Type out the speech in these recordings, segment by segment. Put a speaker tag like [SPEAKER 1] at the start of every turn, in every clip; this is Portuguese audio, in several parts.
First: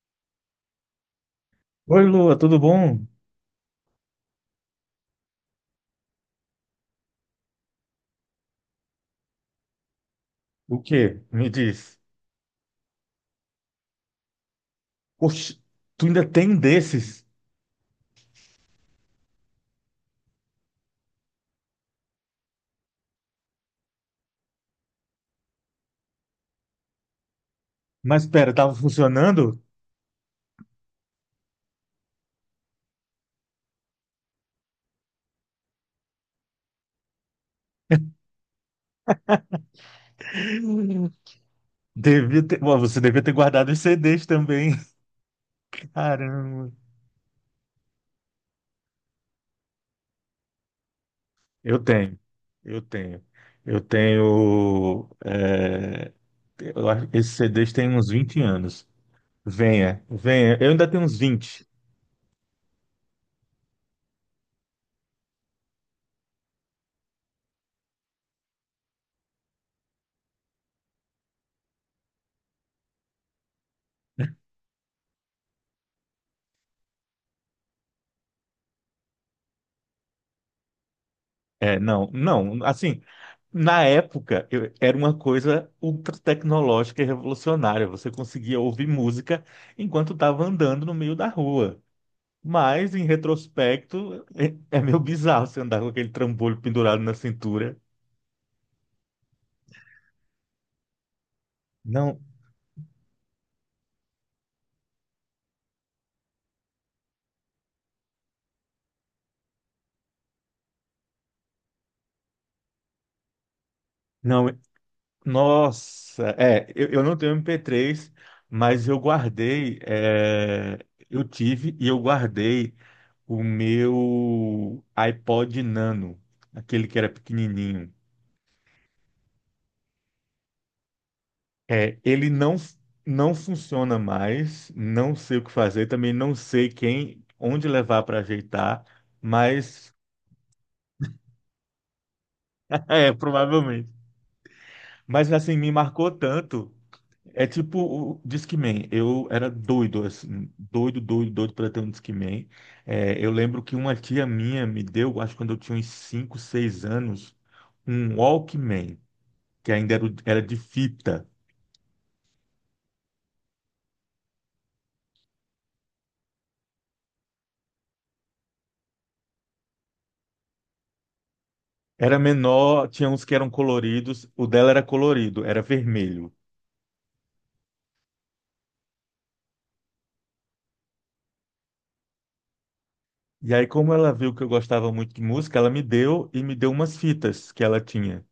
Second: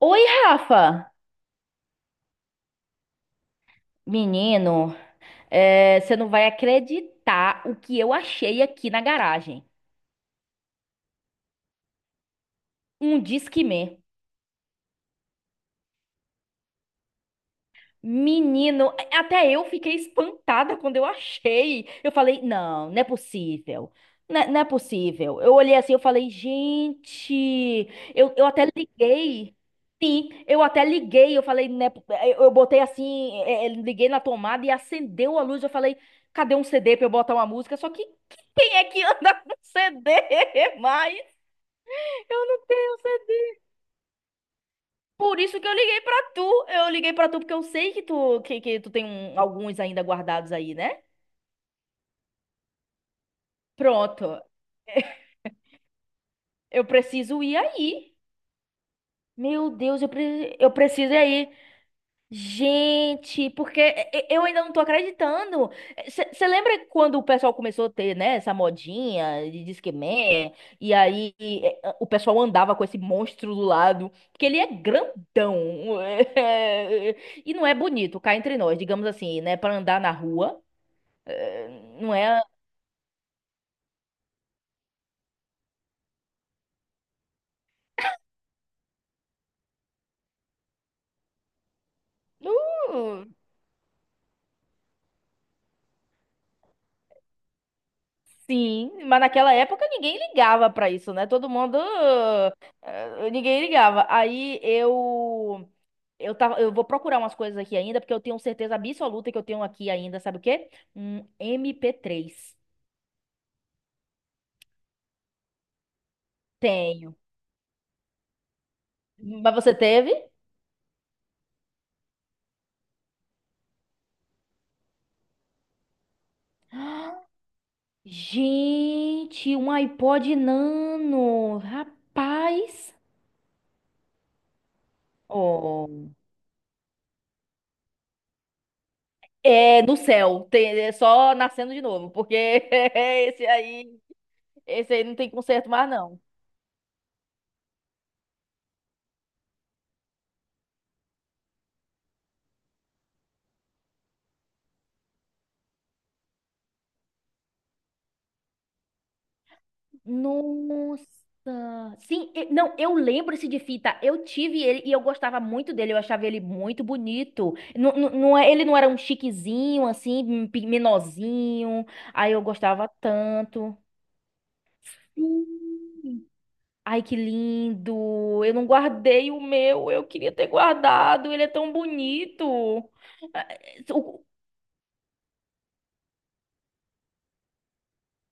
[SPEAKER 1] Oi, Rafa!
[SPEAKER 2] Oi, Lua, tudo bom?
[SPEAKER 1] Menino, você não vai acreditar o que eu achei aqui na garagem.
[SPEAKER 2] O quê? Me diz.
[SPEAKER 1] Um Discman.
[SPEAKER 2] Oxe, tu ainda tem um desses?
[SPEAKER 1] Menino, até eu fiquei espantada quando eu achei. Eu falei, não, não é possível. Não é possível. Eu olhei assim, eu falei, gente,
[SPEAKER 2] Mas
[SPEAKER 1] eu
[SPEAKER 2] pera,
[SPEAKER 1] até
[SPEAKER 2] tava
[SPEAKER 1] liguei.
[SPEAKER 2] funcionando?
[SPEAKER 1] Sim, eu até liguei, eu falei, né, eu botei assim, liguei na tomada e acendeu a luz. Eu falei, cadê um CD pra eu botar uma música? Só que quem é que anda com CD mais?
[SPEAKER 2] Devia
[SPEAKER 1] Eu não
[SPEAKER 2] ter ...Ué,
[SPEAKER 1] tenho,
[SPEAKER 2] você devia ter guardado os CDs também.
[SPEAKER 1] por isso que eu liguei pra tu.
[SPEAKER 2] Caramba.
[SPEAKER 1] Eu liguei pra tu porque eu sei que que tu tem alguns ainda guardados aí, né?
[SPEAKER 2] Eu tenho, eu tenho. Eu
[SPEAKER 1] Pronto.
[SPEAKER 2] tenho.
[SPEAKER 1] Eu
[SPEAKER 2] Eu acho que esses
[SPEAKER 1] preciso ir
[SPEAKER 2] CDs têm uns
[SPEAKER 1] aí.
[SPEAKER 2] 20 anos.
[SPEAKER 1] Meu
[SPEAKER 2] Venha,
[SPEAKER 1] Deus,
[SPEAKER 2] venha. Eu
[SPEAKER 1] eu
[SPEAKER 2] ainda tenho
[SPEAKER 1] preciso ir
[SPEAKER 2] uns
[SPEAKER 1] aí.
[SPEAKER 2] 20.
[SPEAKER 1] Gente, porque eu ainda não tô acreditando. Você lembra quando o pessoal começou a ter, né, essa modinha de Disque Man? E aí o pessoal andava com esse monstro do lado, porque ele é grandão. E não é bonito, cá entre nós, digamos assim, né, pra andar na rua. Eh,
[SPEAKER 2] É, não,
[SPEAKER 1] Não é?
[SPEAKER 2] não, assim, Na época, era uma coisa ultra tecnológica e revolucionária. Você conseguia ouvir música enquanto estava andando no meio da rua. Mas, em
[SPEAKER 1] Não,
[SPEAKER 2] retrospecto, é meio bizarro você andar com aquele trambolho pendurado na cintura.
[SPEAKER 1] sim, mas naquela época ninguém ligava pra isso, né? Todo mundo,
[SPEAKER 2] Não,
[SPEAKER 1] ninguém ligava. Aí eu tava, eu vou procurar umas coisas aqui ainda, porque eu tenho certeza absoluta que eu tenho aqui ainda, sabe o quê? Um MP3.
[SPEAKER 2] não, nossa, eu não
[SPEAKER 1] Tenho.
[SPEAKER 2] tenho MP3, mas
[SPEAKER 1] Mas você teve?
[SPEAKER 2] eu tive e eu guardei o meu iPod Nano, aquele que era pequenininho.
[SPEAKER 1] Gente, um iPod Nano,
[SPEAKER 2] É, ele não,
[SPEAKER 1] rapaz.
[SPEAKER 2] não funciona mais, não sei o que fazer,
[SPEAKER 1] Oh.
[SPEAKER 2] também não sei onde levar para ajeitar,
[SPEAKER 1] É,
[SPEAKER 2] mas
[SPEAKER 1] no céu, tem, é só nascendo de novo, porque esse
[SPEAKER 2] provavelmente.
[SPEAKER 1] aí. Esse aí não tem
[SPEAKER 2] Mas assim,
[SPEAKER 1] conserto
[SPEAKER 2] me
[SPEAKER 1] mais,
[SPEAKER 2] marcou
[SPEAKER 1] não.
[SPEAKER 2] tanto. É tipo o Disque Man. Eu era doido, assim, doido para ter um Disque Man. É, eu lembro que uma tia minha me deu, acho que quando eu tinha uns 5, 6 anos, um Walkman, que ainda era, era de
[SPEAKER 1] Nossa!
[SPEAKER 2] fita.
[SPEAKER 1] Sim, não, eu lembro esse de fita. Eu tive ele e eu gostava muito dele. Eu achava ele muito bonito. Ele não era um chiquezinho, assim, menorzinho.
[SPEAKER 2] Era
[SPEAKER 1] Aí eu gostava
[SPEAKER 2] menor, tinha uns que eram
[SPEAKER 1] tanto.
[SPEAKER 2] coloridos, o dela era colorido, era
[SPEAKER 1] Sim.
[SPEAKER 2] vermelho.
[SPEAKER 1] Ai, que lindo! Eu não guardei o meu. Eu queria ter guardado. Ele é tão bonito. Ah,
[SPEAKER 2] E aí, como ela
[SPEAKER 1] o-
[SPEAKER 2] viu que eu gostava muito de música, ela me deu e me deu umas fitas que ela tinha.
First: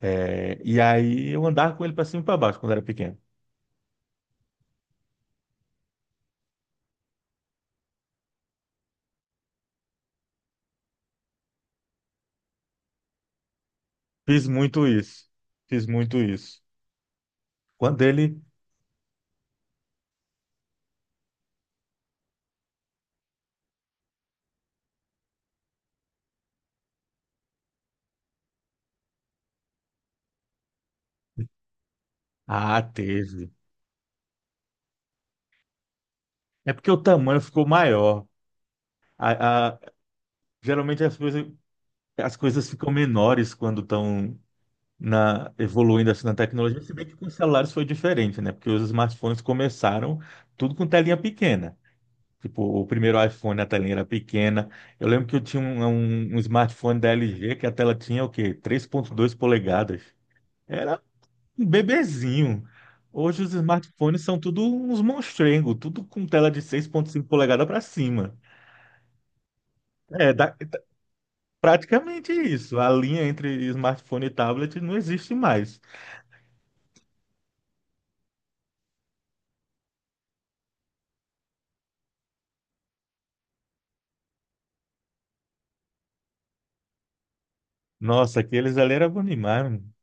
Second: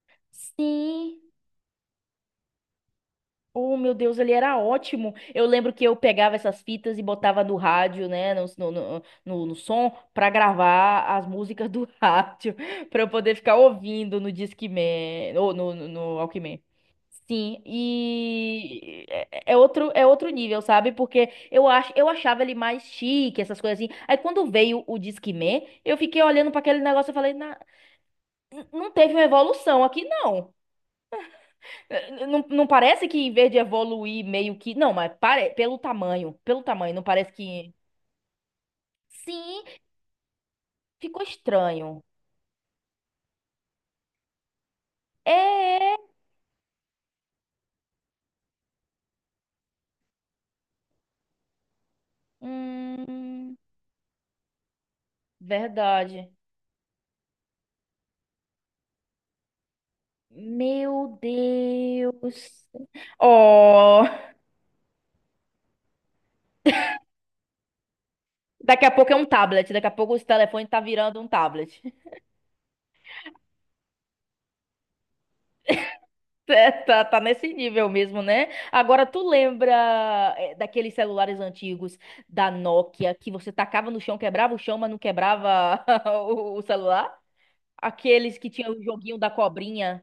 [SPEAKER 2] É, e
[SPEAKER 1] sim.
[SPEAKER 2] aí eu andava com ele para cima e para baixo quando era pequeno.
[SPEAKER 1] Oh, meu Deus, ele era ótimo. Eu lembro que eu pegava essas fitas e botava no rádio, né, no som, pra gravar as músicas do rádio, pra eu poder ficar ouvindo no
[SPEAKER 2] Fiz muito isso.
[SPEAKER 1] Discman, ou
[SPEAKER 2] Fiz
[SPEAKER 1] no
[SPEAKER 2] muito isso.
[SPEAKER 1] Walkman. Sim,
[SPEAKER 2] Quando ele.
[SPEAKER 1] e é outro nível, sabe? Porque eu acho, eu achava ele mais chique, essas coisas assim. Aí quando veio o Discman, eu fiquei olhando pra aquele negócio e falei, não teve uma evolução aqui, não." Não, não
[SPEAKER 2] Ah,
[SPEAKER 1] parece que em
[SPEAKER 2] teve.
[SPEAKER 1] vez de evoluir meio que. Não, mas pare... pelo tamanho. Pelo
[SPEAKER 2] É porque
[SPEAKER 1] tamanho,
[SPEAKER 2] o
[SPEAKER 1] não parece
[SPEAKER 2] tamanho ficou
[SPEAKER 1] que.
[SPEAKER 2] maior.
[SPEAKER 1] Sim,
[SPEAKER 2] A- a- Geralmente as
[SPEAKER 1] ficou
[SPEAKER 2] coisas,
[SPEAKER 1] estranho.
[SPEAKER 2] as coisas ficam menores quando estão
[SPEAKER 1] É.
[SPEAKER 2] evoluindo assim na tecnologia. Se bem que com os celulares foi diferente, né? Porque os smartphones começaram tudo com telinha pequena. Tipo, o primeiro
[SPEAKER 1] Hum,
[SPEAKER 2] iPhone, a telinha era pequena. Eu lembro que eu tinha um,
[SPEAKER 1] verdade.
[SPEAKER 2] um- um smartphone da LG que a tela tinha o quê? 3.2 polegadas. Era
[SPEAKER 1] Meu
[SPEAKER 2] um
[SPEAKER 1] Deus.
[SPEAKER 2] bebezinho. Hoje os
[SPEAKER 1] Oh,
[SPEAKER 2] smartphones são tudo uns monstrengos, tudo com tela de 6.5 polegadas para cima.
[SPEAKER 1] daqui a pouco é um tablet. Daqui a pouco os
[SPEAKER 2] É da-
[SPEAKER 1] telefones tá virando um tablet.
[SPEAKER 2] Praticamente isso. A linha entre smartphone e tablet não existe mais.
[SPEAKER 1] É, tá, tá nesse nível mesmo, né? Agora tu lembra daqueles celulares antigos da Nokia que você tacava no chão, quebrava o chão, mas não quebrava o celular? Aqueles
[SPEAKER 2] Nossa,
[SPEAKER 1] que tinham
[SPEAKER 2] aqueles
[SPEAKER 1] o
[SPEAKER 2] ali era
[SPEAKER 1] joguinho
[SPEAKER 2] bom
[SPEAKER 1] da
[SPEAKER 2] demais.
[SPEAKER 1] cobrinha.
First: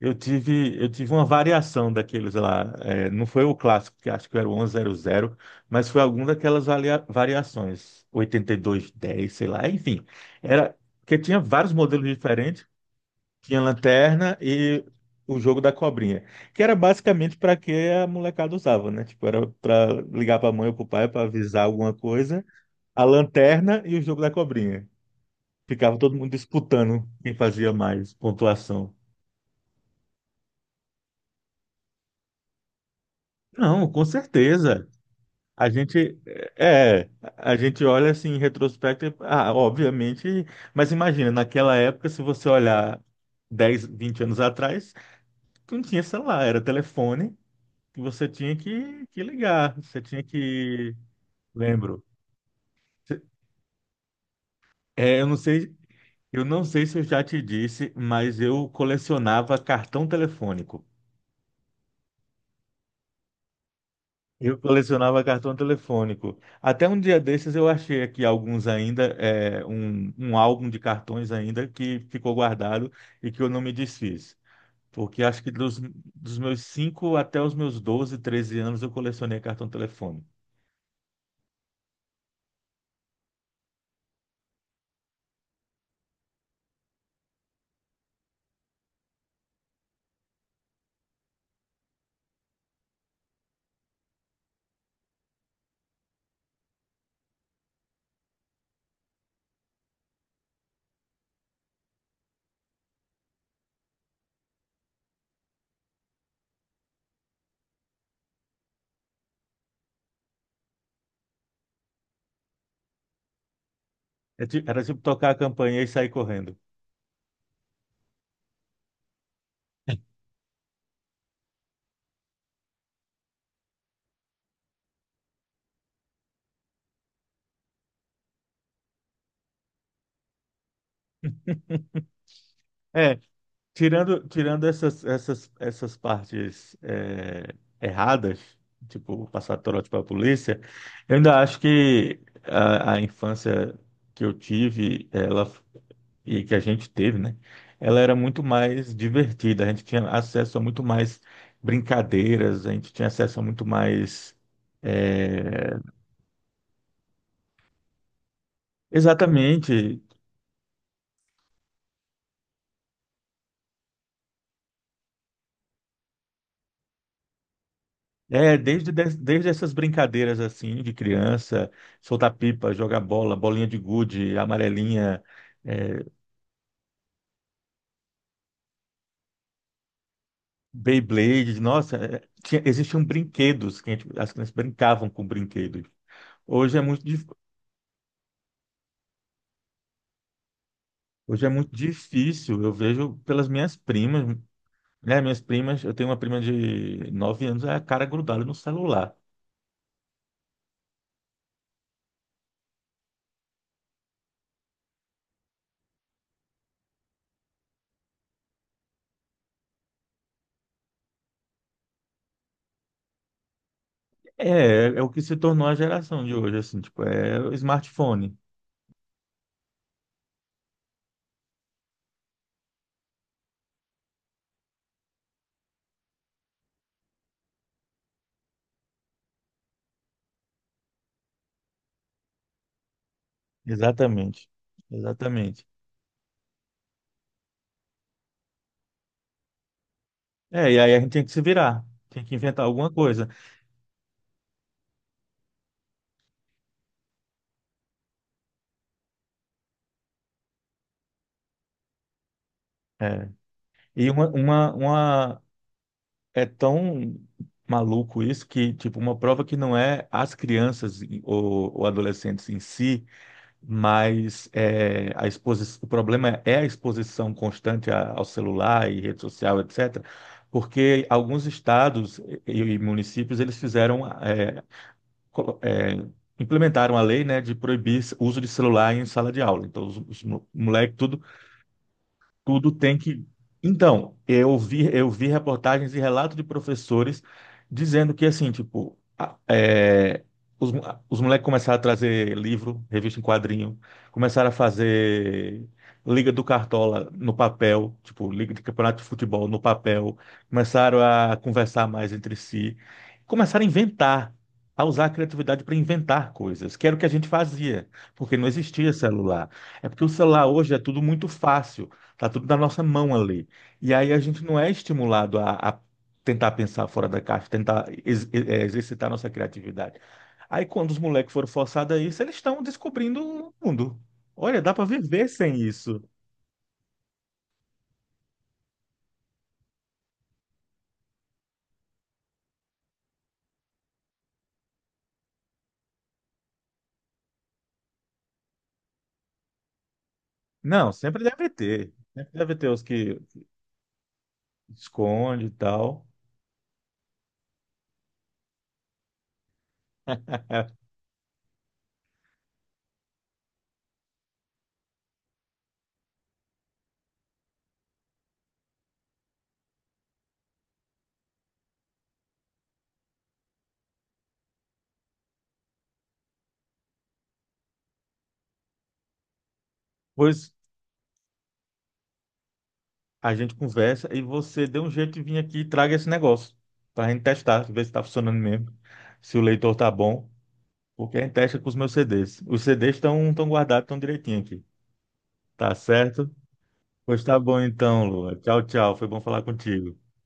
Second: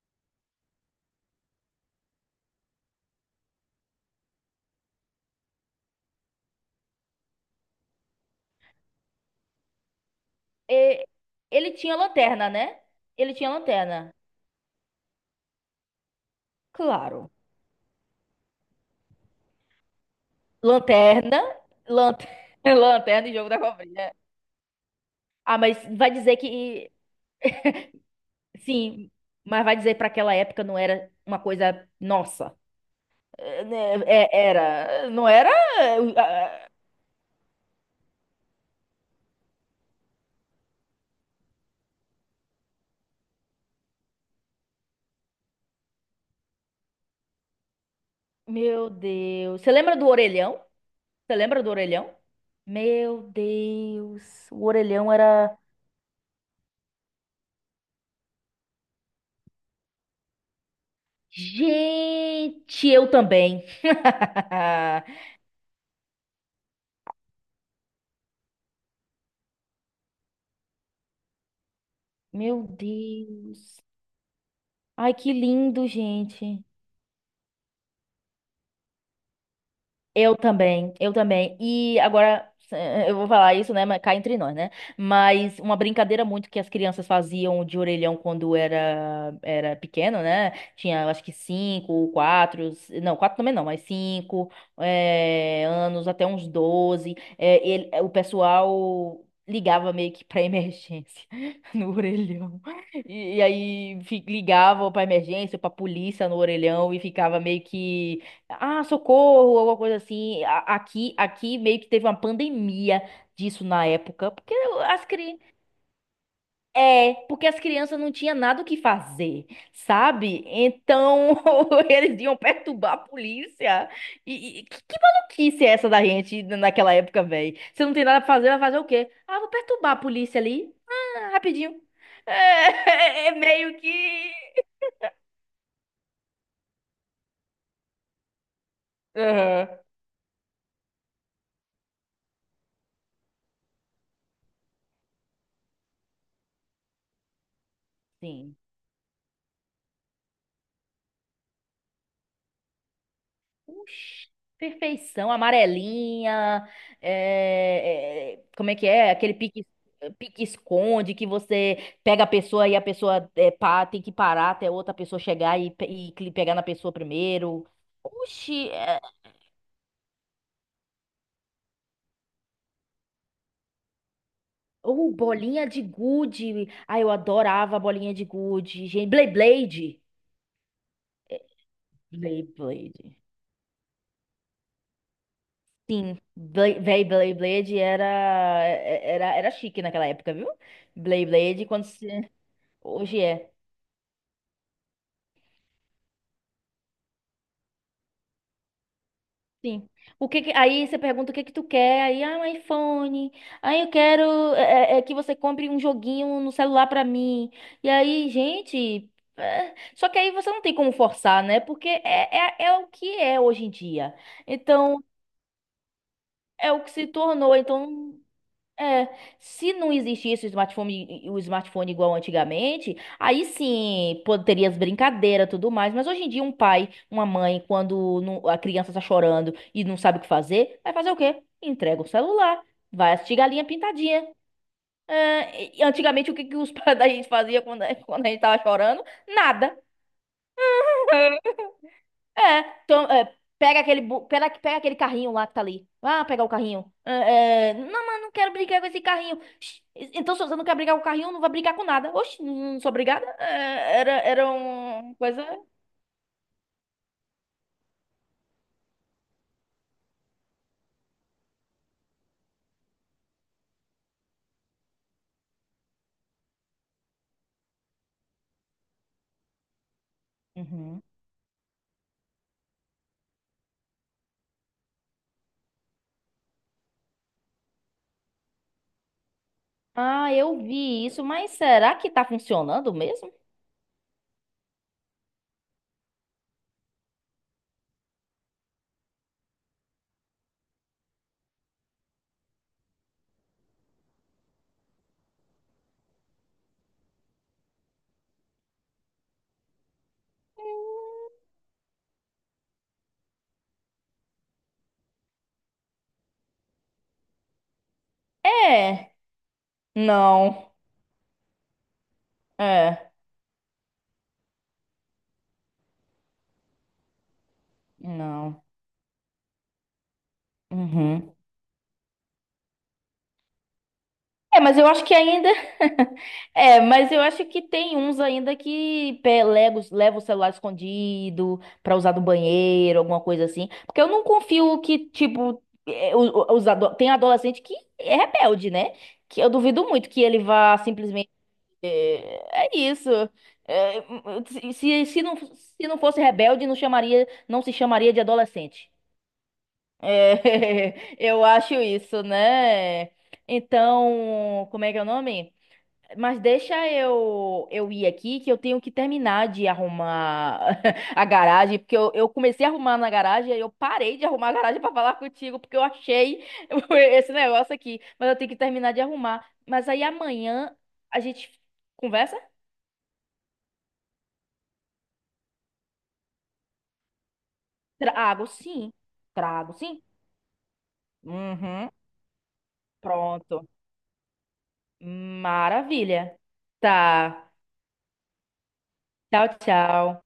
[SPEAKER 2] Eu tive uma variação daqueles lá. É, não foi o clássico, que acho que era o 1100, mas foi alguma daquelas variações. 8210, sei lá. Enfim, era
[SPEAKER 1] E-
[SPEAKER 2] porque tinha vários
[SPEAKER 1] Ele tinha
[SPEAKER 2] modelos
[SPEAKER 1] lanterna,
[SPEAKER 2] diferentes.
[SPEAKER 1] né? Ele tinha
[SPEAKER 2] Tinha
[SPEAKER 1] lanterna.
[SPEAKER 2] lanterna e o jogo da cobrinha, que era
[SPEAKER 1] Claro.
[SPEAKER 2] basicamente para que a molecada usava, né? Tipo, era para ligar para a mãe ou para o pai para
[SPEAKER 1] Lanterna,
[SPEAKER 2] avisar alguma coisa.
[SPEAKER 1] lanterna,
[SPEAKER 2] A
[SPEAKER 1] lanterna e jogo da
[SPEAKER 2] lanterna e o
[SPEAKER 1] cobrinha.
[SPEAKER 2] jogo da cobrinha.
[SPEAKER 1] Ah, mas
[SPEAKER 2] Ficava
[SPEAKER 1] vai
[SPEAKER 2] todo mundo
[SPEAKER 1] dizer que
[SPEAKER 2] disputando quem fazia mais pontuação.
[SPEAKER 1] sim, mas vai dizer para aquela época não era uma coisa nossa. É, né,
[SPEAKER 2] Não, com
[SPEAKER 1] é,
[SPEAKER 2] certeza.
[SPEAKER 1] era, não era?
[SPEAKER 2] A gente
[SPEAKER 1] É, ah,
[SPEAKER 2] é, a gente olha assim em retrospecto, e, ah, obviamente, mas imagina, naquela época, se você olhar dez, 20 anos atrás, não tinha celular, era telefone que você tinha
[SPEAKER 1] meu
[SPEAKER 2] que
[SPEAKER 1] Deus. Você
[SPEAKER 2] ligar,
[SPEAKER 1] lembra
[SPEAKER 2] você
[SPEAKER 1] do
[SPEAKER 2] tinha
[SPEAKER 1] orelhão?
[SPEAKER 2] que,
[SPEAKER 1] Você lembra do
[SPEAKER 2] lembro.
[SPEAKER 1] orelhão? Meu Deus, o orelhão
[SPEAKER 2] Eu não
[SPEAKER 1] era...
[SPEAKER 2] sei, se eu já te disse, mas eu colecionava cartão telefônico.
[SPEAKER 1] Gente, eu também.
[SPEAKER 2] Eu colecionava cartão telefônico. Até um dia desses eu achei aqui alguns ainda, um, um álbum de cartões ainda que ficou
[SPEAKER 1] Meu
[SPEAKER 2] guardado e que eu não me
[SPEAKER 1] Deus.
[SPEAKER 2] desfiz.
[SPEAKER 1] Ai,
[SPEAKER 2] Porque
[SPEAKER 1] que
[SPEAKER 2] acho que dos,
[SPEAKER 1] lindo,
[SPEAKER 2] dos meus
[SPEAKER 1] gente.
[SPEAKER 2] 5 até os meus 12, 13 anos eu colecionei cartão telefônico.
[SPEAKER 1] Eu também, eu também. E agora eu vou falar isso, né? Mas cá entre nós, né? Mas uma brincadeira muito que as crianças faziam de orelhão quando era pequeno, né? Tinha, eu acho que 5, quatro, s- não, quatro também não, mas 5 anos até uns 12. O pessoal ligava meio que para emergência no orelhão. Ligava para emergência, para polícia no orelhão e ficava meio que ah, socorro, alguma coisa assim. Aqui, aqui meio que teve uma pandemia disso na época, porque
[SPEAKER 2] Era tipo
[SPEAKER 1] as
[SPEAKER 2] tocar a
[SPEAKER 1] cri...
[SPEAKER 2] campainha e sair correndo.
[SPEAKER 1] porque as crianças não tinham nada o que fazer, sabe? Então eles iam perturbar a polícia. Que maluquice é essa da gente naquela época, velho? Você não tem nada pra fazer, vai fazer o quê? Ah, vou perturbar a polícia ali. Ah, rapidinho.
[SPEAKER 2] É.
[SPEAKER 1] É, é meio
[SPEAKER 2] Tirando,
[SPEAKER 1] que.
[SPEAKER 2] tirando essas partes erradas, tipo passar
[SPEAKER 1] Aham.
[SPEAKER 2] trote para a polícia, eu ainda acho que a infância que eu tive, ela e que a gente teve, né? Ela era muito
[SPEAKER 1] Sim.
[SPEAKER 2] mais divertida. A gente tinha acesso a muito mais brincadeiras, a gente tinha acesso a muito
[SPEAKER 1] Oxi,
[SPEAKER 2] mais
[SPEAKER 1] perfeição,
[SPEAKER 2] é,
[SPEAKER 1] amarelinha, é, é, como é que é? Aquele pique,
[SPEAKER 2] exatamente,
[SPEAKER 1] pique-esconde que você pega a pessoa e a pessoa é, pá, tem que parar até outra pessoa chegar pegar na pessoa primeiro.
[SPEAKER 2] É,
[SPEAKER 1] Oxi,
[SPEAKER 2] desde,
[SPEAKER 1] é,
[SPEAKER 2] des- desde essas brincadeiras assim de criança, soltar pipa, jogar bola, bolinha de gude,
[SPEAKER 1] ou
[SPEAKER 2] amarelinha,
[SPEAKER 1] bolinha de
[SPEAKER 2] é,
[SPEAKER 1] gude. Ai, eu adorava a bolinha de gude. Gente, Beyblade.
[SPEAKER 2] Beyblade, nossa, existiam
[SPEAKER 1] Beyblade.
[SPEAKER 2] brinquedos que as crianças brincavam com brinquedos.
[SPEAKER 1] Sim,
[SPEAKER 2] Hoje é muito,
[SPEAKER 1] Véi,
[SPEAKER 2] dif-
[SPEAKER 1] Beyblade era, era, era chique naquela época, viu?
[SPEAKER 2] Hoje é
[SPEAKER 1] Beyblade,
[SPEAKER 2] muito
[SPEAKER 1] quando se...
[SPEAKER 2] difícil, eu vejo
[SPEAKER 1] Hoje
[SPEAKER 2] pelas
[SPEAKER 1] é.
[SPEAKER 2] minhas primas, né? Minhas primas, eu tenho uma prima de 9 anos, é a cara grudada no celular.
[SPEAKER 1] Sim. Aí você pergunta o que que tu quer, aí, ah, um iPhone, aí eu quero é que você compre um joguinho no celular pra mim. E aí, gente, é, só que aí você não tem como forçar, né? Porque é o que é hoje em dia.
[SPEAKER 2] É, é
[SPEAKER 1] Então,
[SPEAKER 2] o que se tornou a geração de hoje,
[SPEAKER 1] é
[SPEAKER 2] assim,
[SPEAKER 1] o que
[SPEAKER 2] tipo,
[SPEAKER 1] se
[SPEAKER 2] é o
[SPEAKER 1] tornou, então
[SPEAKER 2] smartphone.
[SPEAKER 1] é, se não existisse o smartphone igual antigamente, aí sim pô, teria as brincadeiras, e tudo mais. Mas hoje em dia, um pai, uma mãe, quando não- a criança está chorando e não sabe o que fazer, vai fazer o quê? Entrega o celular, vai assistir Galinha Pintadinha.
[SPEAKER 2] Exatamente, exatamente.
[SPEAKER 1] É, e antigamente, o que, que os pais da gente fazia quando, quando a gente tava chorando? Nada.
[SPEAKER 2] É, e aí a gente tem que se virar, tem que
[SPEAKER 1] É,
[SPEAKER 2] inventar alguma
[SPEAKER 1] então,
[SPEAKER 2] coisa.
[SPEAKER 1] é, pega aquele carrinho lá que tá ali. Ah, pegar o carrinho. Não, mas não quero brigar com esse carrinho. Shh, então, se você não quer brigar com o carrinho, não vai brigar com nada. Oxe, não sou obrigada.
[SPEAKER 2] É.
[SPEAKER 1] É,
[SPEAKER 2] E
[SPEAKER 1] era, era uma coisa.
[SPEAKER 2] é tão maluco isso que, tipo, uma prova que não é as crianças ou adolescentes em si, mas é, a exposição, o problema é a exposição constante ao celular e rede social, etc.
[SPEAKER 1] Uhum.
[SPEAKER 2] Porque alguns estados e municípios, eles fizeram, colo- é, implementaram a lei, né, de proibir o uso de celular em sala de aula. Então, os
[SPEAKER 1] Ah, eu
[SPEAKER 2] moleques
[SPEAKER 1] vi isso, mas será que tá
[SPEAKER 2] tudo
[SPEAKER 1] funcionando
[SPEAKER 2] tem que.
[SPEAKER 1] mesmo?
[SPEAKER 2] Então, eu vi reportagens e relatos de professores dizendo que, assim, tipo, os, mo- os moleques começaram a trazer livro, revista em quadrinho, começaram a fazer Liga do Cartola no papel, tipo, Liga de Campeonato de Futebol no papel, começaram a conversar mais entre si, começaram a inventar. A usar a criatividade para inventar coisas, que era o que a gente fazia, porque não existia
[SPEAKER 1] É.
[SPEAKER 2] celular. É porque o celular hoje
[SPEAKER 1] Não.
[SPEAKER 2] é tudo muito fácil. Tá tudo na nossa
[SPEAKER 1] É.
[SPEAKER 2] mão ali. E aí a gente não é estimulado a tentar pensar fora da caixa, tentar
[SPEAKER 1] Não.
[SPEAKER 2] exercitar nossa criatividade. Aí quando os moleques
[SPEAKER 1] Uhum.
[SPEAKER 2] foram forçados a isso, eles estão descobrindo o mundo.
[SPEAKER 1] É,
[SPEAKER 2] Olha, dá
[SPEAKER 1] mas
[SPEAKER 2] para
[SPEAKER 1] eu acho que
[SPEAKER 2] viver
[SPEAKER 1] ainda.
[SPEAKER 2] sem isso.
[SPEAKER 1] É, mas eu acho que tem uns ainda que leva o celular escondido pra usar no banheiro, alguma coisa assim. Porque eu não confio que, tipo, tem adolescente que é rebelde, né? Que eu duvido muito que ele vá
[SPEAKER 2] Não, sempre
[SPEAKER 1] simplesmente.
[SPEAKER 2] deve ter. Sempre deve
[SPEAKER 1] É,
[SPEAKER 2] ter
[SPEAKER 1] é
[SPEAKER 2] os
[SPEAKER 1] isso.
[SPEAKER 2] que
[SPEAKER 1] É, se não,
[SPEAKER 2] esconde e
[SPEAKER 1] se não
[SPEAKER 2] tal.
[SPEAKER 1] fosse rebelde, não chamaria, não se chamaria de adolescente. É,
[SPEAKER 2] É,
[SPEAKER 1] eu acho isso, né? Então, como é que é o nome? Mas deixa eu ir aqui que eu tenho que terminar de arrumar a garagem, porque eu comecei a arrumar na garagem e eu parei de arrumar a garagem para falar contigo, porque eu achei esse negócio aqui, mas eu tenho que terminar de arrumar. Mas aí
[SPEAKER 2] pois
[SPEAKER 1] amanhã a gente conversa?
[SPEAKER 2] a gente conversa e você dê um jeito de vir aqui e traga esse negócio para a gente testar, ver se está funcionando
[SPEAKER 1] Trago,
[SPEAKER 2] mesmo,
[SPEAKER 1] sim.
[SPEAKER 2] se o
[SPEAKER 1] Trago,
[SPEAKER 2] leitor tá
[SPEAKER 1] sim.
[SPEAKER 2] bom. Porque a gente testa com os
[SPEAKER 1] Uhum.
[SPEAKER 2] meus CDs. Os CDs estão
[SPEAKER 1] Pronto.
[SPEAKER 2] guardados, estão direitinho aqui. Tá certo?
[SPEAKER 1] Maravilha.
[SPEAKER 2] Pois tá
[SPEAKER 1] Tá.
[SPEAKER 2] bom então, Lua. Tchau, tchau. Foi bom falar
[SPEAKER 1] Tchau,
[SPEAKER 2] contigo.
[SPEAKER 1] tchau.